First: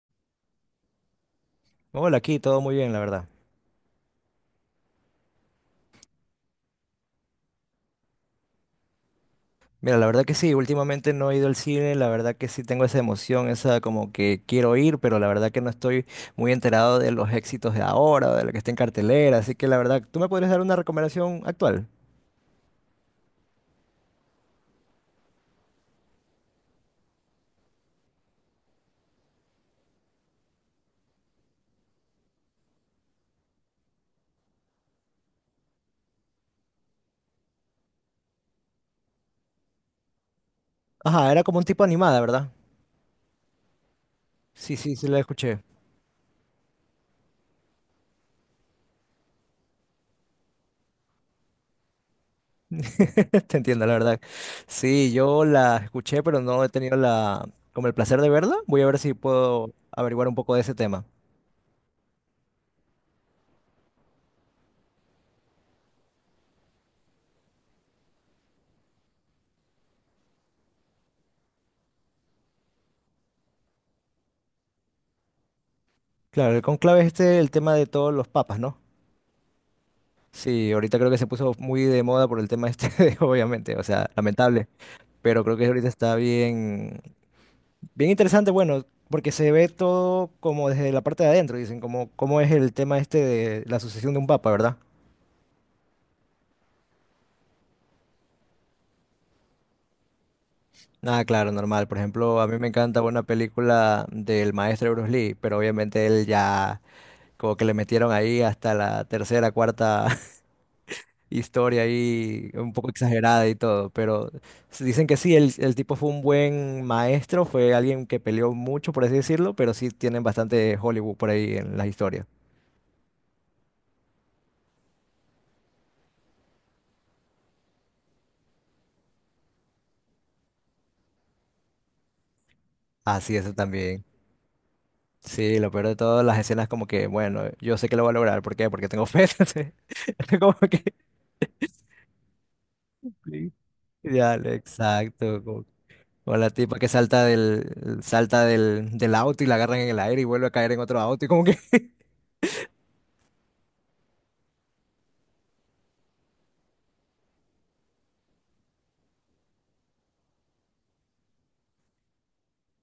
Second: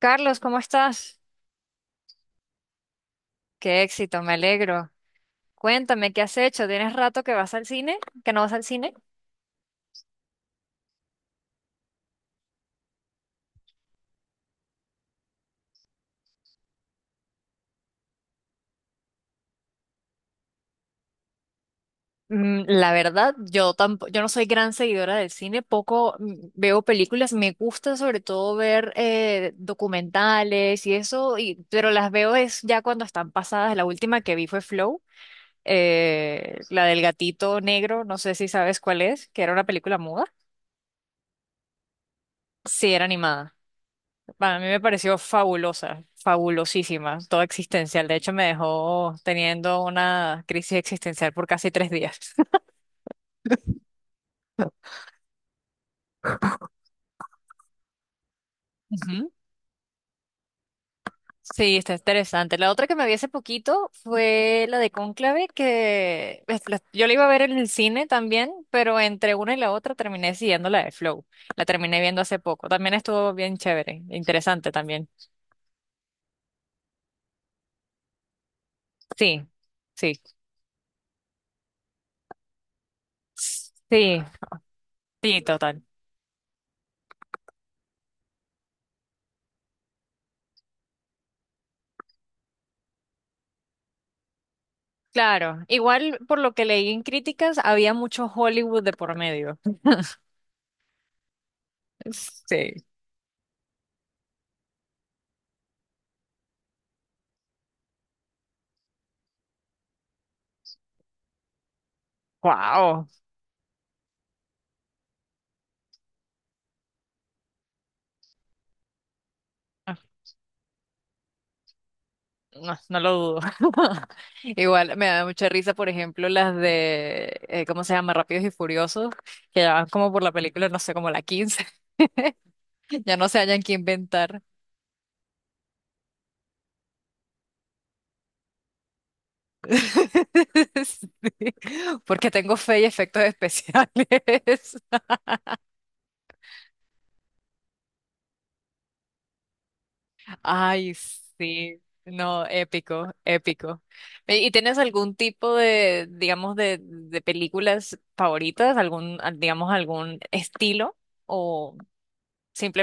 Carlos, ¿cómo estás? Hola, aquí todo muy bien, la verdad. Qué éxito, me alegro. Cuéntame, ¿qué has hecho? ¿Tienes rato que vas al cine? ¿Que no vas al cine? Mira, la verdad que sí, últimamente no he ido al cine, la verdad que sí tengo esa emoción, esa como que quiero ir, pero la verdad que no estoy muy enterado de los éxitos de ahora, de lo que está en cartelera, así que la verdad, ¿tú me podrías dar una recomendación actual? Mm, la verdad, yo tampoco, yo no soy gran seguidora del cine, poco, veo películas, me gusta sobre todo ver documentales y eso, y pero las veo es ya cuando están pasadas. La última que vi fue Flow, la del gatito negro, no sé si sabes cuál es, que era una película muda. Ajá, era como un tipo animada, ¿verdad? Sí, era animada. Bueno, a mí Sí, me sí, sí pareció la escuché. fabulosa, fabulosísima, toda existencial. De hecho, me dejó teniendo una crisis existencial por casi 3 días. Te entiendo, la verdad. Sí, yo la escuché, pero no he tenido la como el placer de verla. Voy a ver si Ujú. puedo averiguar un poco de ese tema. Sí, está interesante. La otra que me vi hace poquito fue la de Cónclave, yo la iba a ver en el cine también, pero entre una y la otra terminé siguiendo la de Flow. La terminé viendo hace poco. También estuvo bien chévere, interesante también. Claro, el conclave es este, el tema de todos los papas, ¿no? Sí, sí, Sí, ahorita creo que se puso muy de moda por el tema este, obviamente, o sea, sí, lamentable, sí, pero creo que total. ahorita está bien, bien interesante, bueno, porque se ve todo como desde la parte de adentro, dicen, como cómo es el tema este de la sucesión de un papa, ¿verdad? Claro, igual por lo que leí en críticas, había mucho Hollywood de por medio. Ah, claro, normal. Por ejemplo, a mí me Sí, encanta una película del maestro Bruce Lee, pero obviamente él ya como que le metieron ahí hasta la tercera, cuarta historia ahí un poco wow. exagerada y todo, pero dicen que sí, el tipo fue un buen maestro, fue alguien que peleó mucho, por así decirlo, pero sí tienen bastante Hollywood por ahí en las historias. No, no lo dudo. Igual me da mucha risa, por ejemplo, las de, ¿cómo se llama? Rápidos y Furiosos, que ya van como por la película, no sé, como la 15, ya no Así se eso hayan que también. inventar. Sí, lo peor de todo, las escenas como que, bueno, yo sé que lo voy a lograr, ¿por qué? Porque tengo fe. Entonces... Como que... Sí, porque tengo fe y efectos Sí. Ya, especiales. exacto. O la tipa que salta salta del auto y la agarran en el aire y vuelve a caer en Ay, otro auto y como que... sí, no, épico, épico. ¿Y tienes algún tipo de, digamos, de películas favoritas, digamos, algún estilo o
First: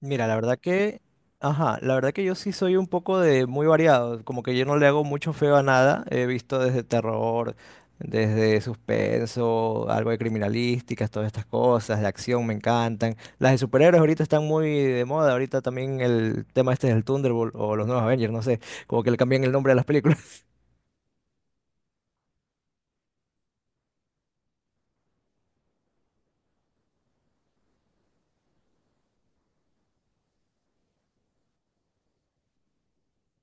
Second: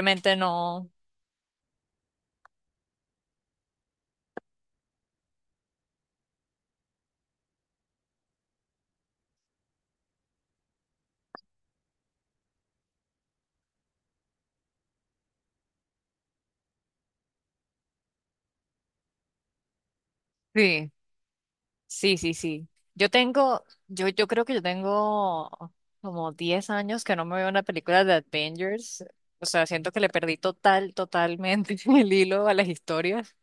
Mira, la verdad no? que, ajá, la verdad que yo sí soy un poco de muy variado, como que yo no le hago mucho feo a nada, he visto desde terror, desde suspenso, algo de criminalísticas, todas estas cosas, de acción me encantan. Las de superhéroes ahorita están muy de moda, ahorita también el tema este del Thunderbolt o los nuevos Avengers, no sé, como que le cambian el nombre a las películas. Sí, sí, sí, sí. Yo creo que yo tengo como 10 años que no me veo una película de Avengers. O sea, siento que le perdí totalmente el hilo a las historias.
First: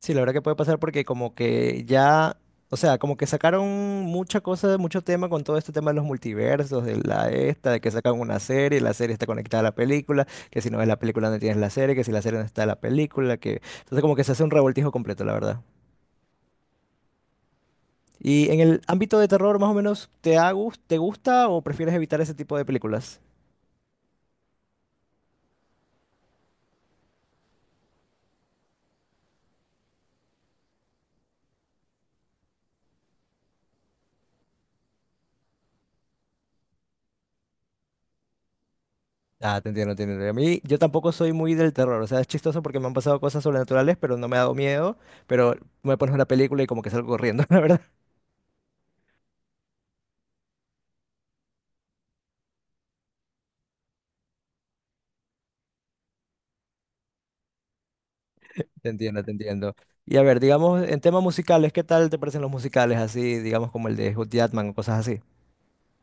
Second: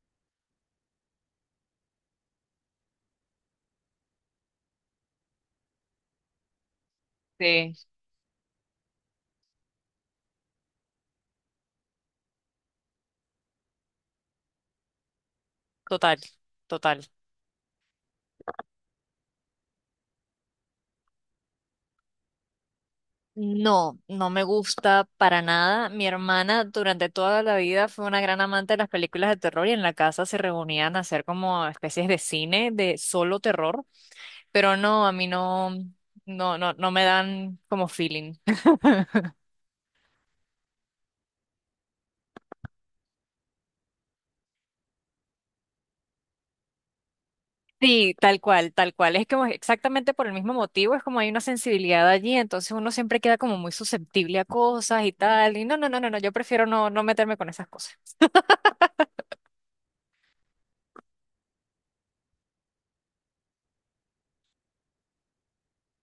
Sí, la verdad que puede pasar porque como que ya, o sea, como que sacaron mucha cosa, mucho tema con todo este tema de los multiversos, de la esta, Sí, de que sacan una serie, la serie está conectada a la película, que si no ves la película no tienes la serie, que si la serie no está en la película, que entonces como que se hace un revoltijo completo, la verdad. total, total. Y en el ámbito de terror, más o menos, te gusta o prefieres evitar ese tipo de películas? No, no me gusta para nada. Mi hermana durante toda la vida fue una gran amante de las películas de terror y en la casa se reunían a hacer como especies de cine de solo terror, pero no, a mí no, no, no, no me dan como feeling. Ah, te entiendo, te entiendo. A mí, yo tampoco soy muy del terror, o sea, es chistoso porque me han pasado cosas sobrenaturales, pero no me ha dado miedo, pero me pones una película y como que salgo corriendo, la verdad. Sí, tal cual, tal cual. Es como exactamente por el mismo motivo, es como hay una sensibilidad allí, entonces uno siempre queda como muy susceptible a cosas y tal. Y no, no, no, no, no, yo prefiero no, no meterme con esas cosas. Te entiendo, te entiendo. Y a ver, digamos, en temas musicales, ¿qué tal te parecen los musicales así, digamos, como el de Hugh Jackman o cosas así?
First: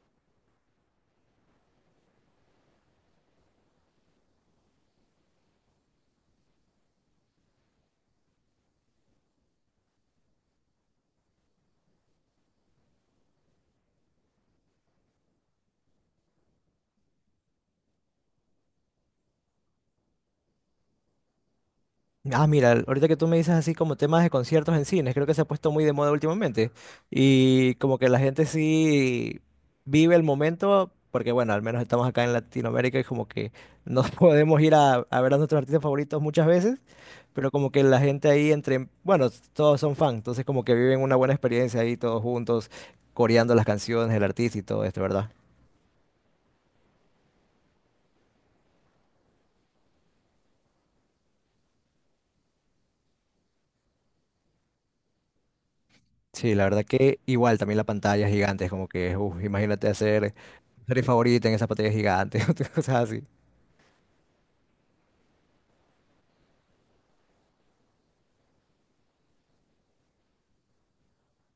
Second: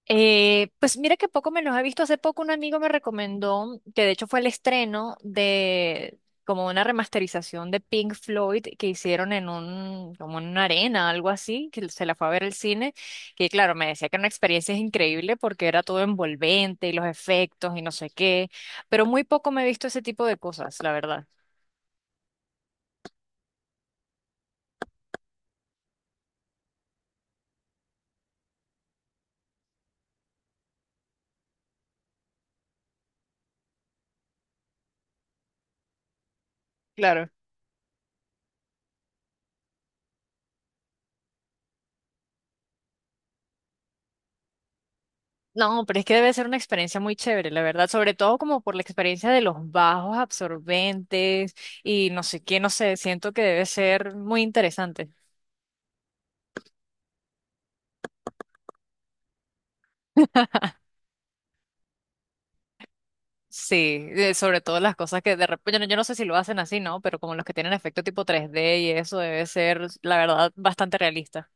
Pues mira que poco me los he visto. Hace poco un amigo me recomendó, que de hecho fue el estreno de como una remasterización de Pink Floyd que hicieron en un, como en una arena, algo así, que se la fue a ver el cine, que claro, me decía que era una experiencia increíble porque era todo envolvente y los efectos y no sé qué, pero muy poco me he visto ese tipo de cosas, la verdad. Ah, mira, ahorita que tú me dices así como temas de conciertos en cines, creo que se ha puesto muy de moda últimamente. Y como que la gente sí vive el momento, porque bueno, al menos estamos acá en Latinoamérica y como que no podemos ir a ver a nuestros artistas favoritos muchas veces, Claro. pero como que la gente ahí entre, bueno, todos son fans, entonces como que viven una buena experiencia ahí todos juntos, coreando las canciones, el artista y todo esto, ¿verdad? No, pero es que debe ser una experiencia muy chévere, la verdad, sobre todo como por la experiencia de los bajos absorbentes y no sé qué, no sé, siento que debe ser muy interesante. Sí, la verdad que igual también la pantalla es gigante, es como que, uf, imagínate hacer tu serie favorita en esa pantalla gigante, cosas así. Sí, sobre todo las cosas que de repente, yo no sé si lo hacen así, ¿no? Pero como los que tienen efecto tipo 3D y eso debe ser, la verdad, bastante realista.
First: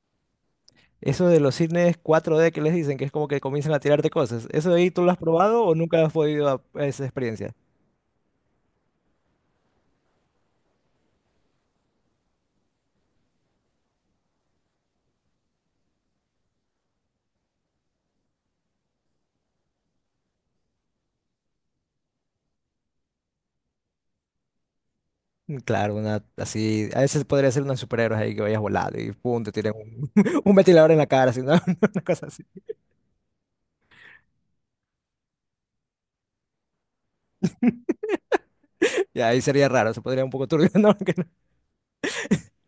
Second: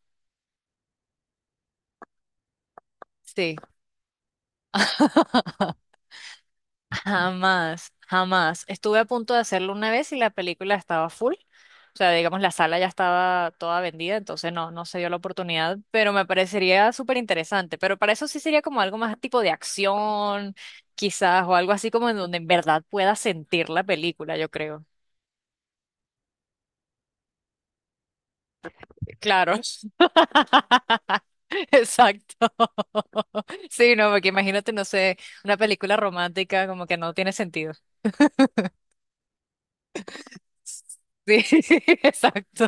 Eso de los cines 4D que les dicen, que es como que Sí. comienzan a tirarte cosas, ¿eso de ahí tú lo has probado o nunca has podido a esa experiencia? Jamás, jamás. Estuve a punto de hacerlo una vez y la película estaba full. O sea, digamos, la sala ya estaba toda vendida, entonces no, no se dio la oportunidad, pero me parecería súper interesante. Pero para eso sí sería como algo más tipo de acción, quizás, o algo así como en donde en verdad pueda sentir la película, yo creo. Claro, una así, a veces podría ser unos superhéroes ahí que vayas volando y pum, te Claro. tiran un, un ventilador en la cara, así, ¿no? Una cosa Exacto. así. Sí, no, porque imagínate, no sé, una película romántica como que no tiene sentido. Y ahí sería raro, se podría un poco turbio, Sí, ¿no? Que no. exacto.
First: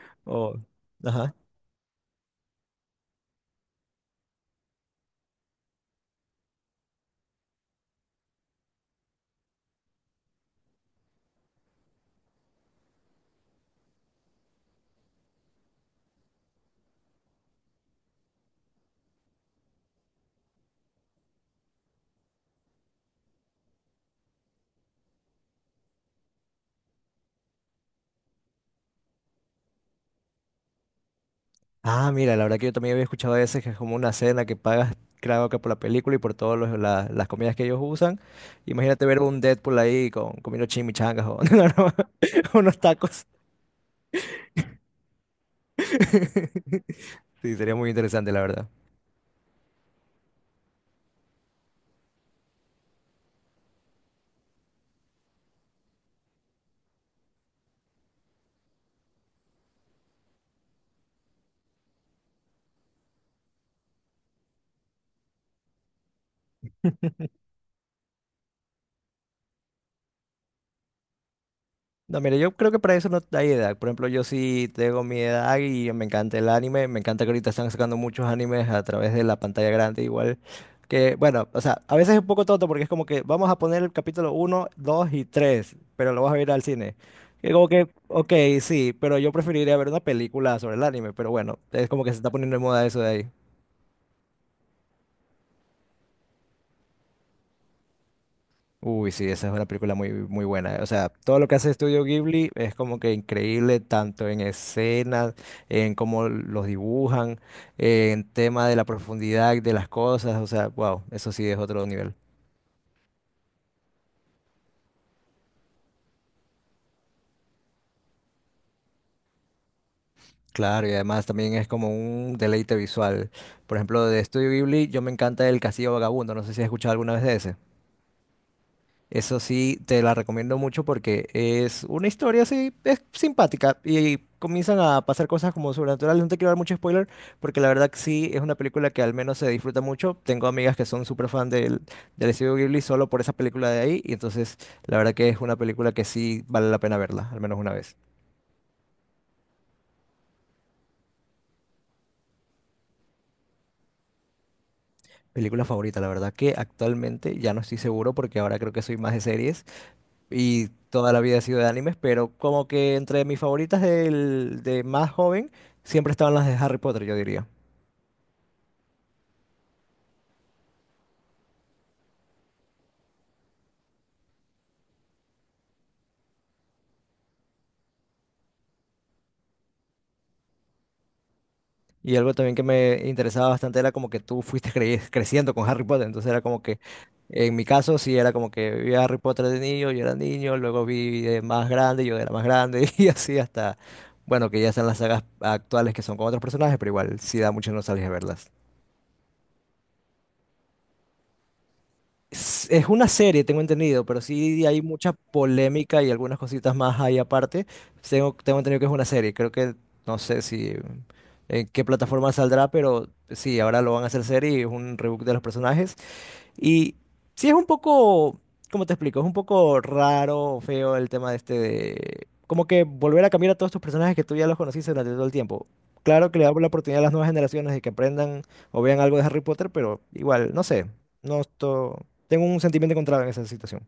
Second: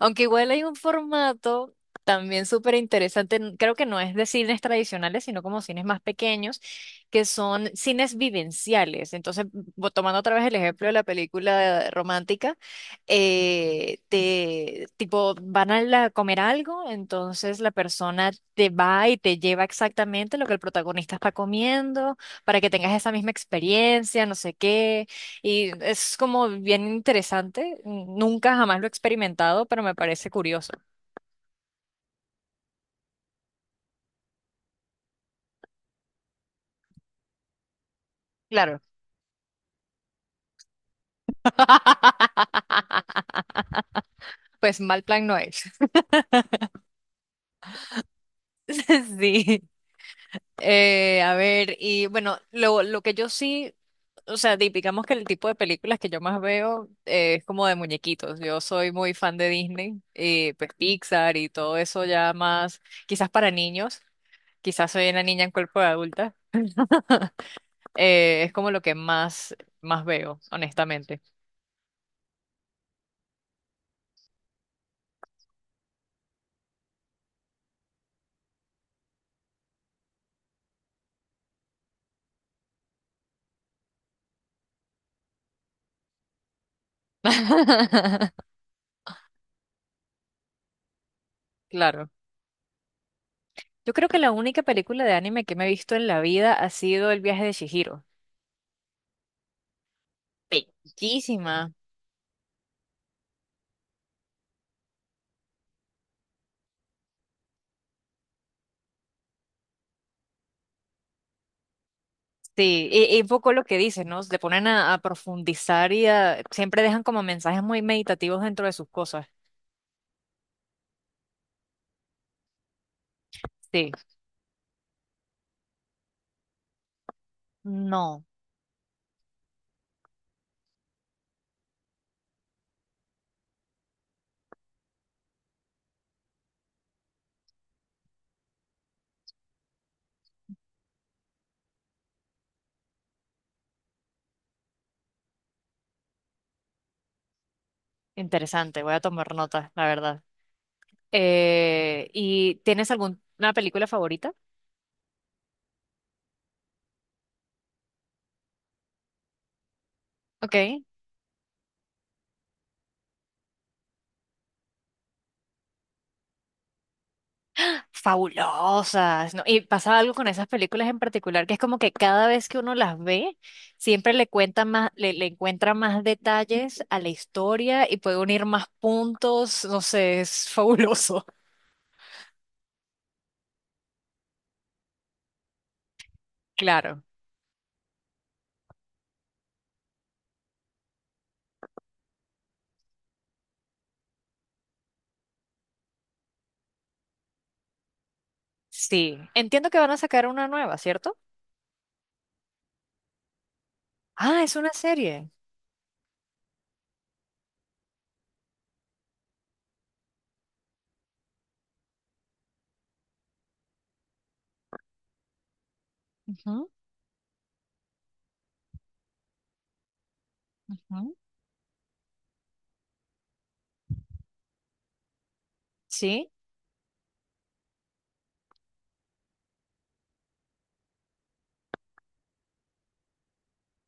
Aunque igual O- hay un ajá. formato también súper interesante, creo que no es de cines tradicionales, sino como cines más pequeños, que son cines vivenciales. Entonces, tomando otra vez el ejemplo de la película romántica, tipo, comer algo, entonces la persona te va y te lleva exactamente lo que el protagonista está comiendo, para que tengas esa misma experiencia, no sé qué. Y es como bien interesante. Nunca jamás lo he experimentado, pero me parece curioso. Ah, mira, la verdad que yo también había escuchado a veces que es como una cena que pagas, creo que por la película y por todas las comidas que ellos usan. Claro. Imagínate ver un Deadpool ahí con, comiendo chimichangas o no, no, unos tacos. Pues mal plan no es. Sí, sería muy interesante, la verdad. Sí. A ver, y bueno, lo que yo sí, o sea, digamos que el tipo de películas que yo más veo es como de muñequitos. Yo soy muy fan de Disney, pues Pixar y todo eso ya más, quizás para niños, quizás soy una niña en cuerpo de adulta. Eh, es como lo que más, más veo, honestamente. No, mire, yo creo que para eso no hay edad. Por ejemplo, yo sí tengo mi edad y me encanta el anime. Me encanta que ahorita están sacando muchos animes a través de la pantalla grande, igual que, bueno, o sea, a veces es un poco tonto porque es como que vamos a poner el capítulo uno, 2 y 3, pero lo vas a ver al cine. Y como que, ok, sí, pero yo preferiría ver una película sobre el anime, pero bueno, es como Claro. que se está poniendo de moda eso de ahí. Yo creo que la única película de anime que me he visto en la vida ha sido El viaje de Chihiro. Uy, sí, esa es una película muy, muy buena. O sea, todo lo que hace Bellísima. Estudio Ghibli es como que increíble, tanto en escenas, en cómo los dibujan, en tema de la profundidad de las cosas. O sea, wow, eso sí es otro nivel. Sí, y un poco lo que dices, ¿no? Le ponen a profundizar siempre dejan como mensajes muy meditativos dentro de sus cosas. Claro, y además también es como un deleite visual. Por Sí, ejemplo, de Estudio Ghibli, yo me encanta el Castillo Vagabundo. No sé si has escuchado alguna vez de ese. no, Eso sí, te la recomiendo mucho porque es una historia así, es simpática y comienzan a pasar cosas como sobrenaturales. No te quiero dar mucho spoiler porque la verdad que sí, es una película que al menos se disfruta mucho. Tengo amigas que son súper fan del estudio Ghibli solo por esa película de ahí y entonces la verdad que es una película que sí vale la pena verla, al menos una vez. interesante, voy a tomar nota, la verdad. ¿Y tienes alguna película favorita? Película favorita, la verdad que actualmente ya no estoy seguro porque ahora creo que soy más de series, y Ok. toda la vida he sido de animes, pero como que entre mis favoritas de más joven siempre estaban las de Harry Potter, yo diría. Fabulosas, ¿no? Y pasa algo con esas películas en particular, que es como que cada vez que uno las ve, siempre le cuenta más, le encuentra más detalles a la historia y puede unir más puntos, no sé, es fabuloso. Y algo también que me interesaba bastante era como que tú fuiste creciendo con Harry Potter, entonces era como que, Claro, en mi caso sí era como que vi a Harry Potter de niño, yo era niño, luego vi de más grande, yo era más grande, y así hasta, bueno, que ya están las sagas actuales que son con otros personajes, pero igual sí da mucha nostalgia verlas. sí. Entiendo que van a sacar una nueva, ¿cierto? Es una serie, tengo entendido, pero Ah, es sí una hay mucha serie. polémica y algunas cositas más ahí aparte. Tengo entendido que es una serie. Creo que no sé si en qué plataforma saldrá, pero sí, ahora lo van a hacer serie y es un reboot de los personajes. Ujú, Y sí es un poco, ¿cómo te explico? Es un poco raro, feo el ujú. tema de este de... Como que volver a cambiar a todos tus personajes que tú ya los conociste durante todo el tiempo. Sí. Claro que le damos la oportunidad a las nuevas generaciones de que aprendan o vean algo de Harry Potter, pero igual, no sé. No esto... Tengo un sentimiento encontrado en esa situación.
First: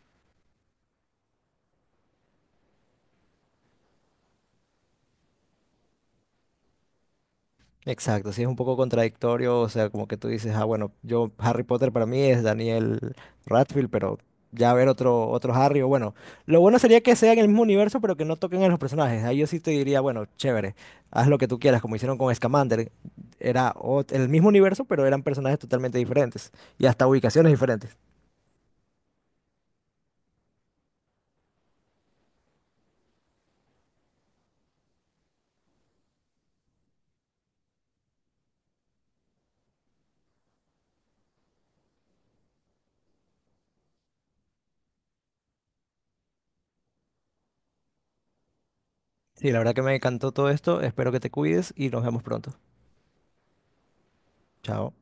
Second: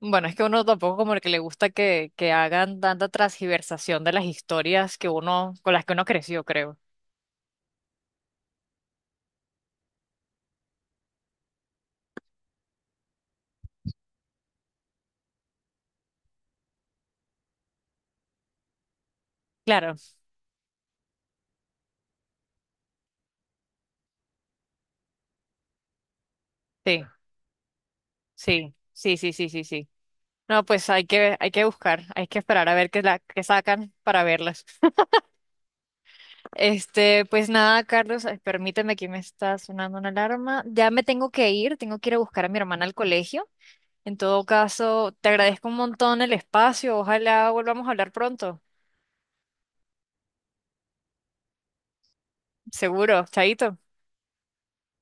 Bueno, es que uno tampoco como el que le gusta que hagan tanta transgiversación de las historias que uno, con las que uno creció, creo. Exacto, sí es un poco contradictorio, o sea, como que tú dices, ah, bueno, yo Harry Potter para mí es Daniel Radcliffe, pero ya ver otro Harry, o bueno, lo bueno sería que sea en el mismo universo, pero que no toquen a los personajes. Ahí yo sí te Claro, diría, bueno, chévere, haz lo que tú quieras, como hicieron con Scamander. Era el mismo universo, pero eran personajes totalmente diferentes y sí, hasta ubicaciones diferentes. sí, sí, sí, sí, sí, sí. No, pues hay que buscar, hay que esperar a ver qué, la, qué sacan para verlas. Este, pues nada, Carlos, permíteme que me está sonando una alarma. Ya me tengo que ir a buscar a mi hermana al colegio. En todo caso, te agradezco un montón el espacio, ojalá volvamos a hablar pronto. Sí, la verdad que me encantó todo esto, espero que te cuides y nos vemos pronto. Seguro, chaito. Chao.